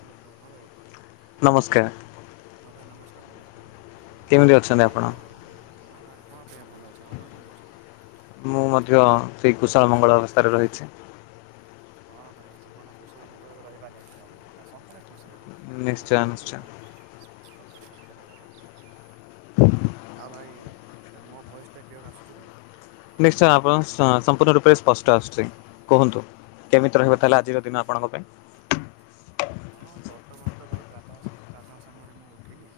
Hello ହଁ ଭାଇ ନମସ୍କାର। ହଁ ଭାଇ ନମସ୍କାର ନମସ୍କାର କେମିତି ଅଛନ୍ତି ଭାଇ ଆପଣ? ମୁଁ [unintelligible] ହଁ ଭାଇ ଭଲ ଅଛି ଆପଣ କେମିତି ଅଛନ୍ତି? ମୁଁ ମଧ୍ୟ ସେଇ କୁଶଳ ମଙ୍ଗଳ ଅବସ୍ଥାରେ ରହିଛି। ହଁ ଭାଇ ଜୀବନ କୁଶଳ ମଙ୍ଗଳରେ ରହିବା ନିହାତି ଜରୁରି କା ସବୁବେଳେ ଖୁସି ରେ ରୁହ। ସେଇଟା ତୋ ନିଶ୍ଚୟ ଜୀବନ ର ନିଶ୍ଚୟ କଣ କି? [unintelligible] [inaudible] ଆଉ ଭାଇ ମୋ ଭଏସ ଟା କ୍ଲିଅର ଆସୁଛି ତ? ନିଶ୍ଚୟ ଆପଣ ସ ସମ୍ପୂର୍ଣ୍ଣ ରୂପରେ ସ୍ପଷ୍ଟ ଆସୁଛି କହନ୍ତୁ। କେମିତି ରହିବ ତାହେଲେ ହଁ ଆଜିର ଦିନ ଆପଣଙ୍କ ପାଇଁ? ହଁ ବର୍ତ୍ତମାନ ତ ଭାଇ ପ୍ରାତଃ ପ୍ରାତଃ ସମୟରେ ମୁଁ ଉଠିଲି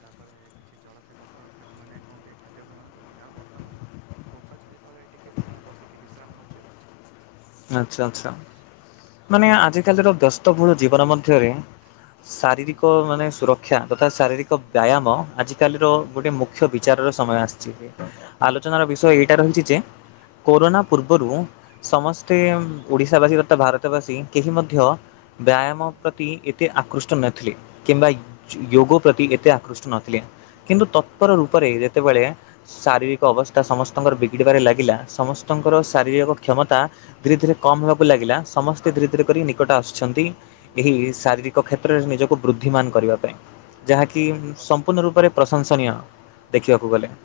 ତାପରେ କିଛି ଜଳଖିଆ ପତ୍ର ମାନେ କଣ ଟଏ ଖାଦ୍ୟ ଗ୍ରହଣ କଲି ଆଉ ବର୍ତ୍ତମାନ ଗଛ ଛାାଇ ତେଳେ ଟିକିଏ ସମୟ ବସିକି ବିଶ୍ରାମ ନେଉଛି ଆଉ ଆଚ୍ଛା ଆଚ୍ଛା ମାନେ ହଁ ଆଜିକାଲିର ବ୍ୟସ୍ତ ବହୁଳ ଜୀବନ ମଧ୍ୟରେ ହଁ ଭାଇ ଶାରୀରିକ ମାନେ ସୁରକ୍ଷା ତଥା ଶାରୀରିକ ବ୍ୟାୟାମ ଆଜିକାଲିର ହୁଁ ଗୋଟେ ମୁଖ୍ୟ ବିଚାରର ସମୟ ଆସିଛି ଆଲୋଚନାର ହଁ ବିଷୟ ଭାଇ ଏଇଟା ରହିଛି ଯେ କରୋନା ପୂର୍ବରୁ ସମସ୍ତ ଓଡିଶା ବାସୀ ତଥା ଭାରତ ବାସୀ କେହି ମଧ୍ୟ ବ୍ୟାୟାମ ପ୍ରତି ଏତେ ଆକୃଷ୍ଟ ନଥିଲେ। କିମ୍ବା ଯୋ ୟୋଗୋ ପ୍ରତି ଏତେ ଆକୃଷ୍ଟ ନଥିଲେ କିନ୍ତୁ ତତ୍ପର ସେଇଟା ତ ରୂପରେ ଭାଇ ଯେତେବେଳେ ଶାରୀରିକ ଅବସ୍ଥା ସମସ୍ତଙ୍କର ବିଗିଡିବାରେ ଲାଗିଲା ସମସ୍ତଙ୍କର ଏ ଶାରୀରିକ କ୍ଷମତା ଧୀରେ ଧୀରେ କମ୍ ହେବାକୁ ଲାଗିଲା ସମସ୍ତେ ଧୀରେ ଧୀରେ କରି ନିକଟ ଆସୁଛନ୍ତି ଏହି ଶାରୀରିକ କ୍ଷେତ୍ରରେ ନିଜକୁ ବୃଦ୍ଧିମାନ କରିବା ପାଇଁ ଯାହାକି କଥା କହିଲା ସମ୍ପୂର୍ଣ୍ଣ ରୂପରେ ପ୍ରଶଂସନୀୟ ଦେଖିବାକୁ ଗଲେ।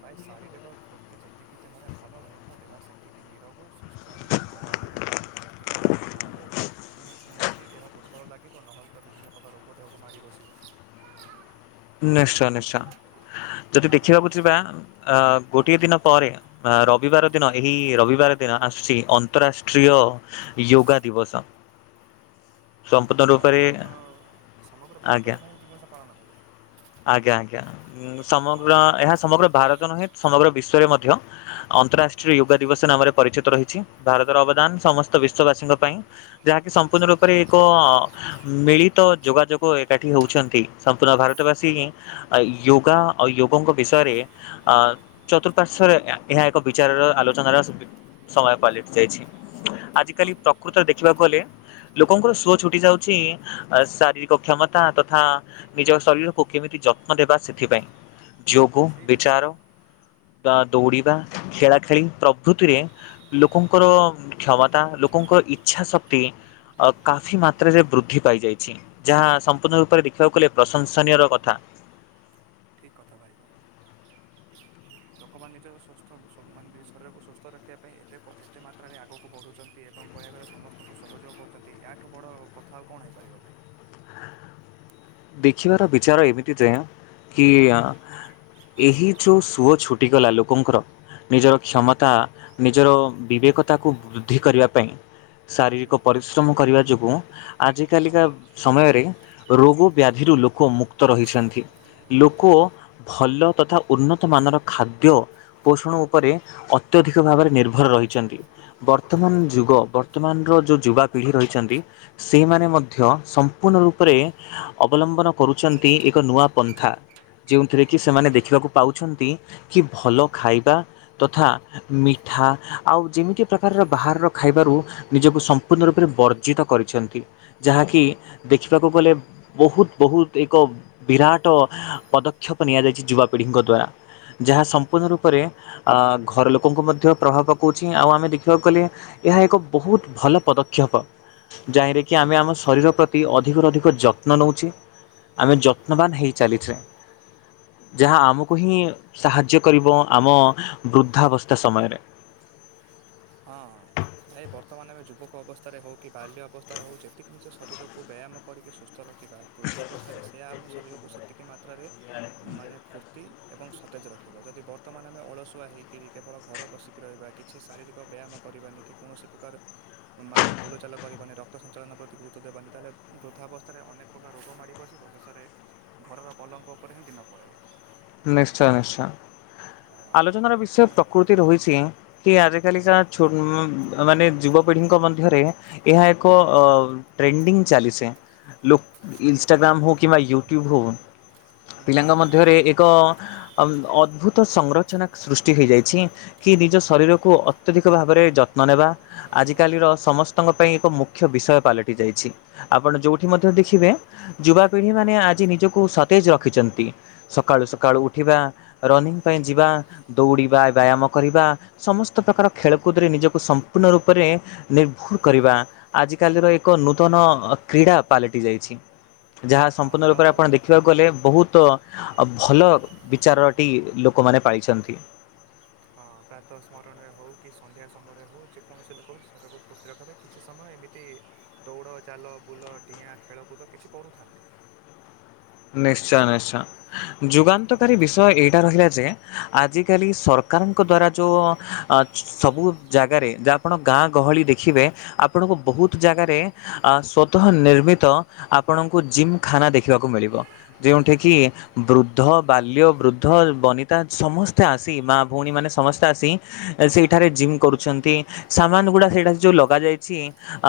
ଭାଇ ଶରୀରିକ ଫୁର୍ତ୍ତି ଯେତେ ଯେତିକି ଦେହରେ ଭଲ ରହିବ ଦେହ ସେତିକି ନିରୋଗ ସୁସ୍ଥ ତ ଏବଂ କହିବା ଗଲେ କଣ କି ଫୁର୍ତ୍ତିଟା ରହିବ ନହେଲେ ନିହାତି ଦେହ ଦୁର୍ବଳ ଲାଗିବ ନହେଲେ ତ ବିଭିନ୍ନ ପ୍ରକାର ରୋଗ ଦେହକୁ ମାଡ଼ି ବସିବ ନିଶ୍ଚୟ ନିଶ୍ଚୟ ଯଦି ଆଉ ଭାଇ ଦେଖ ଦେଖିବାକୁ ଯିବା ଏପଟ ଆ ହଁ ଗୋଟିଏ ଭାଇ ଦିନ ପରେ ରବିବାର ଦିନ ଏହି ରବି ବାର ଦିନ ଆସୁଛି ଅନ୍ତରାଷ୍ଟ୍ରୀୟ ୟୋଗା ଦିବସ। ଓହୋ ସମ୍ପୂର୍ଣ୍ଣ ସାର ରୂପରେ ସମଗ୍ର ସମଗ୍ର ଆଜ୍ଞା। ଭାରତରେ ଭାଇ ଏ ଦିବସ ପାଳନ ହେବ। ଆଜ୍ଞା ଆଜ୍ଞା ଉ ହଁ ସମଗ୍ର ଭାଇ ଏଠି ଏହା ସମଗ୍ର ଭାରତ ନୁହେଁ ସମଗ୍ର ବିଶ୍ୱ ରେ ମଧ୍ୟ ହଁ ଅନ୍ତରାଷ୍ଟ୍ରୀୟ ୟୋଗା ଦିବସ ନାମରେ ପରିଚିତ ରହିଛି ଭାରତର ଅବଦାନ ସମସ୍ତ ବିଶ୍ଵବାସୀଙ୍କ ପାଇଁ ଯାହାକି ସମ୍ପୂର୍ଣ୍ଣ ରୂପରେ ଏକ ମିଳିତ ଯୋଗାଯୋଗ ଏକାଠି ହଉଛନ୍ତି ସମ୍ପୂର୍ଣ୍ଣ ଭାରତ [unintelligible] ବାସୀ ୟୋଗା ଆଉ ୟୋଗୋ ଙ୍କ ବିଷୟରେ ଅ ଚତୁଃପାର୍ଶ୍ଵରେ ଏହା ଏକ ବିଚାରର ଆଲୋଚନାର ସମ ସମୟ ପାଲଟି ଯାଇଛି। ହଁ ଆଜିକାଲି ଭାଇ ପ୍ରକୃତରେ ଦେଖିବାକୁ [unintelligible] କଲେ ଲୋକଙ୍କର ସୁଅ ଛୁଟି ଯାଉଛି ଶାରୀରିକ କ୍ଷମତା ତଥା ନିଜ ଶରୀର ଓ କେମିତି ଯତ୍ନ ଦେବା ସେଥିପାଇଁ ଯୋଗ ସେଇଥିପାଇଁ ବିଚାର୍ ତ ବା ହୁଁ ଦୌଡ଼ିବା ଖେଳା ଖେଳି ପ୍ରଭୃତିରେ ଲୋକଙ୍କର କ୍ଷମତା ଲୋକଙ୍କର ଇଚ୍ଛା ଶକ୍ତି କାଫି ମାତ୍ରାରେ ବୃଦ୍ଧି ପାଇଯାଇଛି ଯାହା ସମ୍ପୂର୍ଣ୍ଣ ରୂପରେ ଦେଖିବାକୁ ଗଲେ ପ୍ରଶଂସନୀୟର କଥା [inaudible] ଠିକ କଥା ଭାଇ କହିଲ ଲୋକମାନେ ନିଜ ସ୍ଵସ୍ଥ ସ ମାନେ ଶରୀରକୁ ସୁସ୍ଥ ରଖିବା ପାଇଁ ଏତେ ପ ଏତେ ମାତ୍ରାରେ ଆଗକୁ ବଢ଼ୁଛନ୍ତି ଏବଂ କହିଆକୁ ଗଲେ ସମସ୍ତଙ୍କୁ ସହଯୋଗ କରୁଛନ୍ତି ୟାଠୁ ବଡ଼ ଆଉ କଥା ଆଉ କଣ ହେଇପାରିବ ଭାଇ। ଦେଖିବାର ବିଚାର ଏମିତି ଯାଆ କିଏ ହୁଁ ଆ ଏହି ଯୋଉ ସୁଅ ଛୁଟିଗଲା ଲୋକଙ୍କର ନିଜର ହୁଁ କ୍ଷମତା ନିଜର ବିବେକତାକୁ ବୃଦ୍ଧି କରିବା ପାଇଁ ହୁଁ। ହଁ ଶାରୀରିକ ପରିଶ୍ରମ କରିବା ଯୋଗୁଁ ଆଜିକାଲିକା ଭାଇ। ସମୟରେ ରୋଗୋ ବ୍ୟାଧିରୁ ଲୋକ ମୁକ୍ତ ରହିଛନ୍ତି ଲୋକ ଭଲ ତଥା ଉନ୍ନତମାନର ଖାଦ୍ୟ ପୋଷଣ ଉପରେ ଅତ୍ୟଧିକ ଭାବରେ ନିର୍ଭର ରହିଛନ୍ତି ବର୍ତ୍ତମାନ ଯୁଗ ବର୍ତ୍ତମାନର ଯେଉଁ ଯୁବାପିଢ଼ି ରହିଛନ୍ତି ସେଇମାନେ ମଧ୍ୟ ସମ୍ପୂର୍ଣ୍ଣ ରୂପରେ ଅବଲମ୍ବନ କରୁଚନ୍ତି ଏକ ନୂଆ ପନ୍ଥା ଯେଉଁଥିରେ କିି ସେମାନେ ଦେଖିବାକୁ ପାଉଛନ୍ତି କି ଭଲ ଖାଇବା ତଥା ମିଠା ଆଉ ଯେମିତି ପ୍ରକାରର ବାହାରର ଖାଇବାରୁ ନିଜକୁ ସମ୍ପୂର୍ଣ୍ଣ ରୂପରେ ବର୍ଜିତ କରିଚନ୍ତି ଯାହାକି ଦେଖିବାକୁ ଗଲେ ବହୁତ ବହୁତ ଏକ ବିରାଟ ପଦକ୍ଷେପ ନିଆଯାଇଛି ଯୁବାପିଢ଼ିଙ୍କ ଦ୍ୱାରା ଯାହା ସମ୍ପୂର୍ଣ୍ଣ ରୂପରେ ଘର ଲୋକଙ୍କୁ ମଧ୍ୟ ପ୍ରଭାବ ପକାଉଛି ଆଉ ଆମେ ଦେଖିବାକୁ ଗଲେ ଏହା ଏକ ବହୁତ ଭଲ ପଦକ୍ଷେପ ଯାହିଁରେକି ଆମେ ଆମ ଶରୀର ପ୍ରତି ଅଧିକରୁ ଅଧିକ ଯ ତ୍ନ ନଉଛି। ଆମେ ଯତ୍ନବାନ ହେଇ ଚାଲି ଚ ଯାହା ଆମକୁ ହିଁ ସାହାଯ୍ୟ କରିବ ଆମ ବୃଦ୍ଧାବସ୍ଥା ସମୟରେ। ହଁ ଭାଇ ବର୍ତ୍ତମାନ ଆମେ ଯୁବକ ଅବସ୍ଥାରେ ହଉ କି ବାଲ୍ୟ ଅବସ୍ଥାରେ ହଉ ଯେତିକି ନିିଜ ଶରୀରକୁ ବ୍ୟାୟାମ କରିକି ସୁ ସ୍ଥ ରଖିବା ବୃଦ୍ଧାବସ୍ଥାରେ ସେଆ ଆମ ଶରୀର କୁ ସେତିକି ମାତ୍ରାରେ ମାନେ ଫୁର୍ତ୍ତି ଏବଂ ସତେଜ ରଖିବ ଯଦି ବର୍ତ୍ତମାନ ଆମେ ଅଳସୁଆ ହେଇକିରି କେବଳ ଘରେ ବସିକି ରହିବା କିଛି ଶାରୀରି କ ବ୍ୟାୟାମ କରିବାନି କି କୌଣସି ପ୍ରକାର ମାନେ ବୁଲାଚାଲ କରିବାନି ରକ୍ତ ସଞ୍ଚାଳନ ପ୍ରତି ଗୁରୁତ୍ୱ ଦେବାନି ତାହେଲେ ବୃଦ୍ଧାବସ୍ଥାରେ ଅନେକ ପ୍ରକାର ରୋଗ ମାଡ଼ି ବସିବ ଶେଷରେ ଘରର ପଲଙ୍କ ଉପରେ ହିଁ ଦିନ ପଳେଇବ। ନିଶ୍ଚୟ ନିଶ୍ଚୟ ଆଲୋଚନାର ବିଷୟ ମା ପ୍ରକୃତି ର ହୋଇଛି କି ହୁଁ ଆଜିକାଲିିକା ଛୋ ମାନେ ଯୁବପିଢ଼ିଙ୍କ ମଧ୍ୟରେ ଏହା ଏକ ଅ ଟ୍ରେଣ୍ଡିଙ୍ଗ ଚାଲିସେ ଲୋ ଇନଷ୍ଟାଗ୍ରାମ ହଉ କିମ୍ବା ୟୁ ଟ୍ୟୁବ୍ ହଉ ହଁ ହଁ ପିଲାଙ୍କ ଭାଇ ଠିକ୍ ମଧ୍ୟରେ କଥା ଏ ଅଁ ଅଁ ଅଦ୍ଭୁତ ସଂଗ୍ରଚନା ସୃଷ୍ଟି ହେଇଯାଇଛି କି ନିଜ ଶରୀରକୁ ଅତ୍ୟଧିକ ଭାବରେ ଯତ୍ନ ନେବା ଆଜିକାଲିର ସମସ୍ତଙ୍କ ପାଇଁ ଏକ ମୁଖ୍ୟ ବିଷୟ ପାଲଟି ଯାଇଛି ଆପଣ ଯୋଉଠି ମଧ୍ୟ ଦେଖିବେ ଯୁବାପିଢି ମାନେ ହଁ ଆଜି ନିଜକୁ ସତେଜ ର ଖିଚନ୍ତି ସକାଳୁ ସକାଳୁ ଉଠିବା ରନିଙ୍ଗ ପାଇଁ ଯିବା ଦୌଡ଼ିବା ବ୍ୟାୟାମ କରିବା ସମସ୍ତ ପ୍ରକାର ଖେଳକୁଦରେ ନିଜକୁ ସମ୍ପୂର୍ଣ୍ଣ ରୂପରେ ନିର୍ଭୁର କରିବା ଆଜିକାଲିର ଏକ ନୂତନ କ୍ରୀଡ଼ା ପାଲଟି ଯାଇଛି। ଯାହା ହଁ ସମ୍ପୂର୍ଣ ରୂପରେ ଆପଣ ଦେ ଆଉ ଖିବାକୁ ଗଲେ ବହୁତ ଭଲ ବିଚାରଟି ଲୋକମାନେ ପାଇଛନ୍ତି। ହଁ ପ୍ରାତ ସ୍ମରଣରେ ହଉ କି ସନ୍ଧ୍ୟା ସମୟରେ ହଉ ଯେକୌଣସି ଲୋକ ବି ଶରିରକୁ ଫୁର୍ତ୍ତି ରଖିବା ପାଇଁ କିଛି ସମୟ ଏମିତି ଦୌଡ଼ ଚାଲ ବୁଲ ଡିଆଁ ଖେଳକୁଦ କିଛି କରୁଥାନ୍ତି। ନିଶ୍ଚୟ ନିଶ୍ଚୟ ହଁ ଭାଇ। ଯୁଗାନ୍ତକାରୀ ବିଷୟ ଏଇଟା ରହିଲା ଯେ ଆଜିକାଲି ସରକାରଙ୍କ ଦ୍ୱାରା ଯଉ ସବୁ ଜାଗାରେ ଯେ ଆପଣ ଗାଁ ଗହଳି ଦେଖିବେ ଆପଣଙ୍କୁ ହୁଁ। ବହୁତ ଜାଗାରେ ଆ ସ୍ୱତଃ ନିର୍ମିତ ଆପଣଙ୍କୁ ଜିମଖାନା ଦେଖିବାକୁ ମିଳିବ। ଯେଉଁଠି କିି ବୃଦ୍ଧ ବାଲ୍ୟ ବୃଦ୍ଧ ବନିତା ସମସ୍ତେ ଆସି ମା ଭଉଣୀ ମାନେ ସମସ୍ତେ ଆସି ସେଇଠାରେ ଜିମ୍ କରୁଛନ୍ତି ସାମାନ ଗୁଡା ସେଇଠା ଯୋଉ ଲଗାଯାଇଛି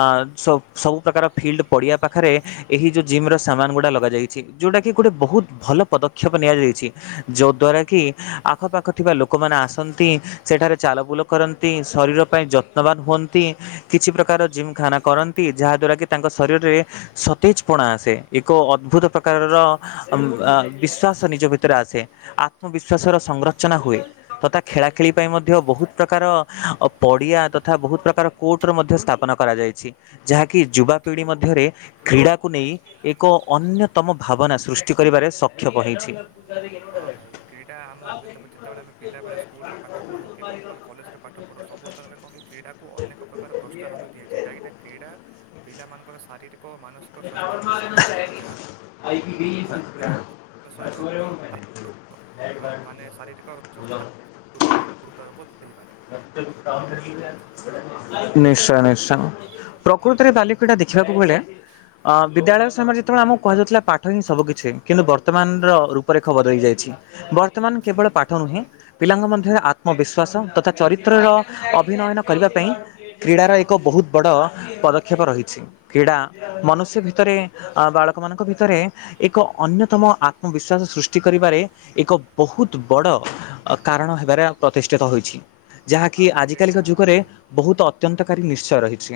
ଆ ସ ସବୁ ପ୍ରକାର ଫିଲ୍ଡ ପଡିିବା ପାଖରେ ଏହି ଯୋଉ ଜିମ ର ସାମାନ ଗୁଡା ଲଗାଯାଇଛି। ଯୋଉଟାକି ଗୋଟେ ବହୁତ ଭଲ ପଦକ୍ଷେପ ନିଆଯାଇଛି ଯଦ୍ଵାରା କି ଆଖପାଖ ଥିବା ଲୋକମାନେ ଆସନ୍ତି ସେଠାରେ ଚାଲ ବୁଲ କରନ୍ତି ଶରୀର ପାଇଁ ଯତ୍ନବାନ ହୁଅନ୍ତି କିଛି ପ୍ରକାର ଜିମଖାନା କରନ୍ତି ଯାହାଦ୍ୱାରା କିି ତାଙ୍କ ଶରୀରରେ ସତେଜ ପଣା ଆସେ ଏକ ଅଦ୍ଭୁତ ପ୍ର ପ୍ରକାରର ବିଶ୍ୱସ ନିଜ ଭିତରେ ଆସେ ଆତ୍ମବିଶ୍ୱାସର ସଂରଚନା ହୁଏ ତଥା ଖେଳାଖେଳି ପାଇଁ ମଧ୍ୟ ବହୁତ ପ୍ରକାର ପଡ଼ିଆ ତଥା ବହୁତ ପ୍ରକାର କୋର୍ଟର ମଧ୍ୟ ସ୍ଥାପନ କରାଯାଇଛି ଯାହାକି ଯୁବାପିଢ଼ି ମଧ୍ୟରେ କ୍ରୀଡ଼ାକୁ ନେଇ ଏକ ଅନ୍ୟ ଉତ୍ତମ ଭାବନା ସୃଷ୍ଟି କରିବାରେ ସକ୍ଷମ ହୋଇଛି। [inaudible] ପିଲାମାନଙ୍କର ଶାରୀରିକ [inaudible] [inaudible] ଓ ମାନସିକ ସ୍ୱାସ୍ଥ୍ୟକୁ ସତେଜ ରଖେ ଯାହାଦ୍ୱାରା ସହିତ ମାନେ ଶାରୀରିକ ସୁସ୍ଥତା ଗୁରୁତ୍ୱ ଦେଇପାରେ ନିଶ୍ଚୟ ନିଶ୍ଚୟ ପ୍ରକୃତରେ ବାଲି ଏଟା ଦେଖିବାକୁ ହଁ। ମିଳେ। ଅ ବିଦ୍ୟାଳୟ ସମୟରେ ଯେତେବେଳେ ହୁଁ ଆମକୁ କୁହାଯାଉଥିଲା ପାଠ ହଁ ସବୁ କିଛି କିନ୍ତୁ ବର୍ତ୍ତମାନର ରୂପରେଖ ବଦଳି ଯାଇଛି। ବର୍ତ୍ତମାନ ହୁଁ। କେବଳ ପାଠ ନୁହେଁ ପିଲାଙ୍କ ମଧ୍ୟରେ ଆତ୍ମବିଶ୍ୱାସ ତଥା ଚରିତ୍ରର ଅଭିନୟନ କରିବା ପାଇଁ କ୍ରୀଡ଼ାର ଏକ ବହୁତ ବଡ଼ ପଦକ୍ଷେପ ରହିଛି କ୍ରୀଡ଼ା ମନ ସେ ଭିତରେ ବାଳକ ମାନଙ୍କ ଭିତରେ ଏକ ଅନ୍ୟତମ ଆତ୍ମବିଶ୍ଵାସ ସୃଷ୍ଟି କରିବାରେ ଏକ ବହୁତ ବଡ କାରଣ ହେବାରେ ପ୍ରତିଷ୍ଠିତ ହୋଇଛି। ଯାହାକି ଆଉ ଭାଇ କ୍ରୀଡ଼ା ଆଜିକାଲିକା ଯୁଗରେ ବହୁତ ଅତ୍ୟନ୍ତକାରୀ ନିଶ୍ଚୟ ରହିଛି।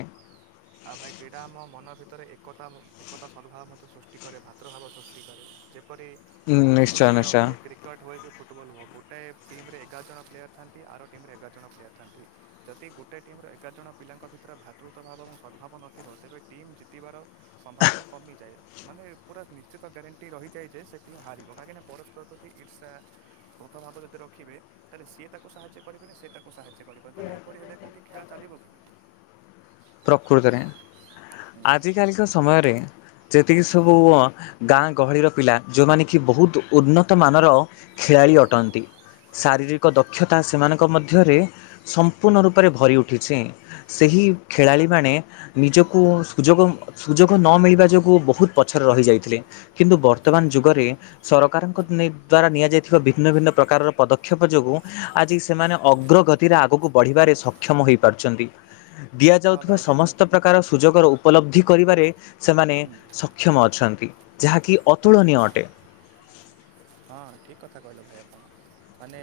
ଆଉ ଭାଇ କ୍ରୀଡ଼ା ଆମ ମନ ଭିତରେ ଏକତା ଏକତା ସଦ୍ଭାବ ମଧ୍ୟ ସୃଷ୍ଟି କରେ ଭ୍ରାତୃଭାବ ସୃଷ୍ଟି କରେ ଯେ ପରି ଉଁ କୌଣସି ଏକ ନିଶ୍ଚୟ ଖେଳ ନିଶ୍ଚୟ ହୁଏ କ୍ରିକେଟ ହୁଏ କି ଫୁଟବଲ ହୁଏ ଗୋଟେଏ ଟିମ ରେ ଏଗାର ଜଣ ପ୍ଲେୟାର ଥାନ୍ତି ଆର ଟିମ୍ରେ ଏଗାର ଜଣ ପ୍ଲେୟାର୍ ଥାନ୍ତି ଯଦି ଗୋଟେ ଟିମ୍ର ଏଗାର ଜଣ ପିଲାଙ୍କ ଭିତରେ ଭାତୃତ ଭାବ ଏବଂ [inaudible] ପ୍ରକୃତରେ ଆଜିକାଲିକ ସମୟରେ ଯେତିକି ସବୁ ଗାଁ ଗହଳିର ପିଲା ଯେଉଁମାନେ କି ବହୁତ ଉନ୍ନତମାନର ଖେଳାଳି ଅଟନ୍ତି ଶାରୀରିକ ଦକ୍ଷତା ସେମାନଙ୍କ ମଧ୍ୟରେ ସମ୍ପୂର୍ଣ୍ଣ ରୂପରେ ଭରି ଉଠିଛେ ସେହି ଖେଳାଳିମାନେ ନିଜକୁ ସୁଯୋଗ ସୁଯୋଗ ନ ମିଳିବା ଯୋଗୁଁ ବହୁତ ପଛରେ ରହିଯାଇଥିଲେ କିନ୍ତୁ ବର୍ତ୍ତମାନ ଯୁଗରେ ସରକାରଙ୍କ ଦ୍ଵାରା ନିଆଯାଇଥିବା ଭିନ୍ନ ଭିନ୍ନ ପ୍ରକାରର ପଦକ୍ଷେପ ଯୋଗୁଁ ଆଜି ସେମାନେ ଅଗ୍ରଗତିରେ ଆଗକୁ ବଢ଼ିବାରେ ସକ୍ଷମ ହୋଇପାରୁଛନ୍ତି। ହଁ ଦିଆଯାଉଥିବା ଭାଇ ସମସ୍ତ ଯେପରି ପ୍ରକାର ସୁଯୋଗର ଉପଲବ୍ଧି କରିବାରେ ସେମାନେ ହୁଁ, ସକ୍ଷମ ଅଛନ୍ତି। ଯାହାକି ହଁ ଅତୁଳନୀୟ ଅଟେ। ହଁ ଠିକ କଥା କହିଲୁ ଭାଇ ଆପଣ? ମାନେ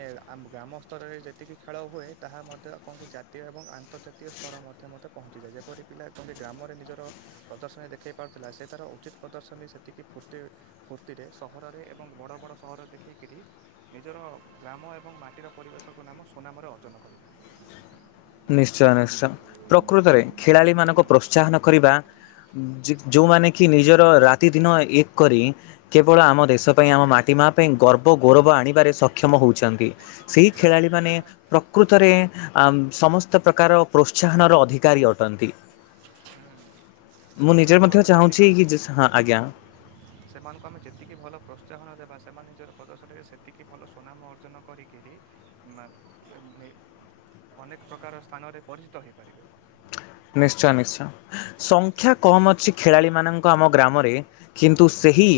ଗ୍ରାମ ସ୍ତରରେ ଯେତିକି ଖେଳ ହୁଏ ତାହା ମଧ୍ୟ କେଉଁଠି ଜାତୀୟ ଏବଂ ଆନ୍ତର୍ଜାତୀୟ ସ୍ତର ମଧ୍ୟ ପହଞ୍ଚିଯାଏ ଯେପରି ପିଲା କେଉଁଠି ଗ୍ରାମରେ ନିଜର ପ୍ରଦର୍ଶନୀ ଦେଖାଇ ପାରୁଥିଲା ସେଠାର ଉଚିତ୍ ପ୍ରଦର୍ଶନୀ ସେତିକି ଫୁର୍ତ୍ତି ଫୁର୍ତ୍ତିରେ ସହରରେ ଏବଂ ବଡ଼ ବଡ଼ ସହର ଦେଖିକରି ନିଜର ଗ୍ରାମ ଏବଂ ମାଟିର ପରିବେଶକୁ ନାମ ସୁନାମରେ ଅର୍ଜନ କରିପାରିବ। ନିଶ୍ଚୟ ନିଶ୍ଚୟ ପ୍ରକୃତରେ ଖେଳାଳିମାନଙ୍କୁ ହୁଁ, ପ୍ରୋତ୍ସାହନ କରିବା ଯେଉଁମାନେ କି ନିଜର ରାତିଦିନ ଏକ କରି କେବଳ ଆମ ଦେଶ ପାଇଁ ଆମ ମାଟି ମା ପାଇଁ ଗର୍ବ ଗୌରବ ଆଣିବାରେ ସକ୍ଷମ ହେଉଛନ୍ତି ସେହି ହୁଁ, ଖେଳାଳିମାନେ ପ୍ରକୃତରେ ସମସ୍ତ ପ୍ରକାର ପ୍ରୋତ୍ସାହନର ଅଧିକାରୀ ଅଟନ୍ତି। ହୁଁ। ମୁଁ ନିଜେ ତାଙ୍କୁ ମଧ୍ୟ ଆମେ ଚାହୁଁଛି ଯେତିକି କି ଯେ- ହଁ ଆଜ୍ଞା। ସେମାନଙ୍କୁ ଆମେ ଯେତିକି ଭଲ ପ୍ରୋତ୍ସାହନ ଦେବା ସେମାନେ ନିଜର ପ୍ରଦର୍ଶନୀରେ ସେତିକି ଭଲ ସୁନାମ ଅର୍ଜନ କରିକିରି ଅନେକ ପ୍ରକାର ସ୍ଥାନରେ ପରିଚିତ ହୋଇପାରିବେ। ନିଶ୍ଚୟ ନିଶ୍ଚୟ ସଂଖ୍ୟା କମ ଅଛି ଖେଳାଳି ମାନଙ୍କ ଆମ ଗ୍ରାମରେ କିନ୍ତୁ ସେହି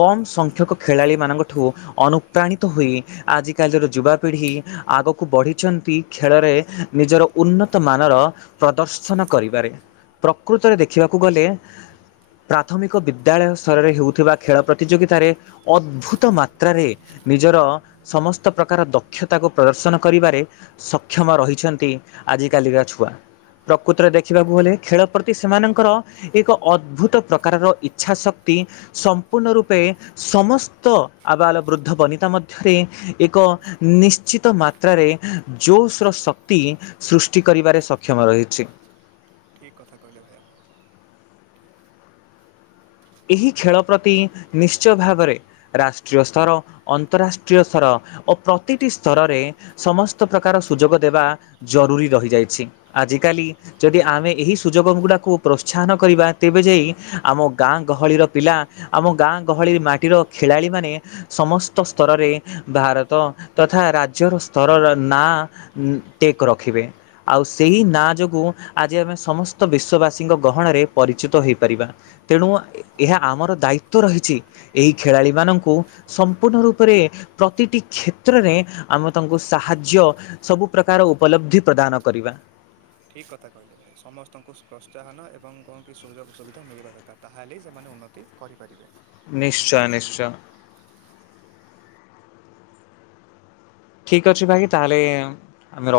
କମ ସଂଖ୍ୟକ ଖେଳାଳି ମଙ୍କଠୁ ଅନୁପ୍ରାଣିତ ହୋଇ ଆଜିକାଲିର ଯୁବାପିଢ଼ି ଆଗକୁ ବଢ଼ିଛନ୍ତି ଖେଳରେ ନିଜର ଉନ୍ନତ ମାନର ପ୍ରଦର୍ଶନ ଦଶନ କରିବାରେ ପ୍ରକୃତରେ ଦେଖିବାକୁ ଗଲେ ପ୍ରାଥମିକ ବିଦ୍ୟାଳୟ ସ୍ତରରେ ହେଉଥିବା ଖେଳ ପ୍ରତିଯୋଗିତାରେ ଅଦ୍ଭୁତ ମାତ୍ରାରେ ନିଜର ସମସ୍ତ ପ୍ରକାର ଦକ୍ଷତାକୁ ପ୍ରଦର୍ଶନ କରିବାରେ ସକ୍ଷମ ରହିଛନ୍ତି ଆଜିକାଲିକା ଛୁଆ ପ୍ରକୃତରେ ଦେଖିବାକୁ ଗଲେ ଖେଳ ପ୍ରତି ସେମାନଙ୍କର ଏକ ଅଦ୍ଭୁତ ପ୍ରକାରର ଇଚ୍ଛା ଶକ୍ତି ସମ୍ପୂର୍ଣ୍ଣ ରୂପେ ସମସ୍ତ ଆବାଳ ବୃଦ୍ଧ ବନିତା ମଧ୍ୟରେ ଏକ ନିଶ୍ଚିତ ମାତ୍ରାରେ ଜୋସ୍ର ଶକ୍ତି ସୃଷ୍ଟି କରିବାରେ ସକ୍ଷମ ରହି ପଛି [unintelligible] ଠିକ୍ କଥା କହିଲେ ଭାଇ ଆପଣ? ଏହି ଖେଳ ପ୍ରତି ନିଶ୍ଚୟ ଭାବରେ ରାଷ୍ଟ୍ରୀୟ ସ୍ତର ଅନ୍ତରାଷ୍ଟ୍ରୀୟ ସ୍ତର ଓ ପ୍ରତିଟି ସ୍ତରରେ ସମସ୍ତ ପ୍ରକାର ସୁଯୋଗ ଦେବା ଜରୁରୀ ରହିଯାଇଛି ଆଜିକାଲି ଯଦି ଆମେ ଏହି ସୁଯୋଗ ଗୁଡ଼ାକୁ ପ୍ରୋତ୍ସାହନ କରିବା ତେବେ ଯାଇ ଆମ ଗାଁ ଗହଳିର ପିଲା ଆମ ଗାଁ ଗହଳି ମାଟିର ଖେଳାଳିମାନେ ସମସ୍ତ ସ୍ତରରେ ଭାରତ ତଥା ରାଜ୍ୟର ସ୍ତରର ନାଁ ଟେକ୍ ରଖିବେ। ଆଉ ସେଇ ନାଁ ଠିକ୍- ଯୋଗୁ ଆଜି ଆମେ ସମସ୍ତ ବିଶ୍ୱ ବାସୀଙ୍କ ଗହଣରେ ପରିଚିତ ହେଇପାରିବା। ତେଣୁ ଏହା ଆମର ଦାୟିତଵ ରହିଛି ଏହି ଖେଳାଳିମାନଙ୍କୁ ସମ୍ପୂର୍ଣ୍ଣ ରୂପରେ ପ୍ରତିଟି କ୍ଷେତ୍ରରେ ଆମେ ତାଙ୍କୁ ସାହାଯ୍ୟ ସବୁ ପ୍ରକାର ଉପଲବ୍ଧି ପ୍ରଦାନ କରିବା। ଠିକ୍ କଥା କହିଲେ ଭାଇ ସମସ୍ତଙ୍କୁ ପ୍ରୋତ୍ସାହନ ଏବଂ କଣ କି ସୁଯୋଗ ସୁବିଧା ମିଳିବା ଦରକାର ତାହେଲେ ସେମାନେ ଉନ୍ନତି କରିପାରିବେ। ନିଶ୍ଚୟ ନିଶ୍ଚୟ। ଠିକ ଅଛି ଭାଇ ତାହେଲେ ଆମେ ର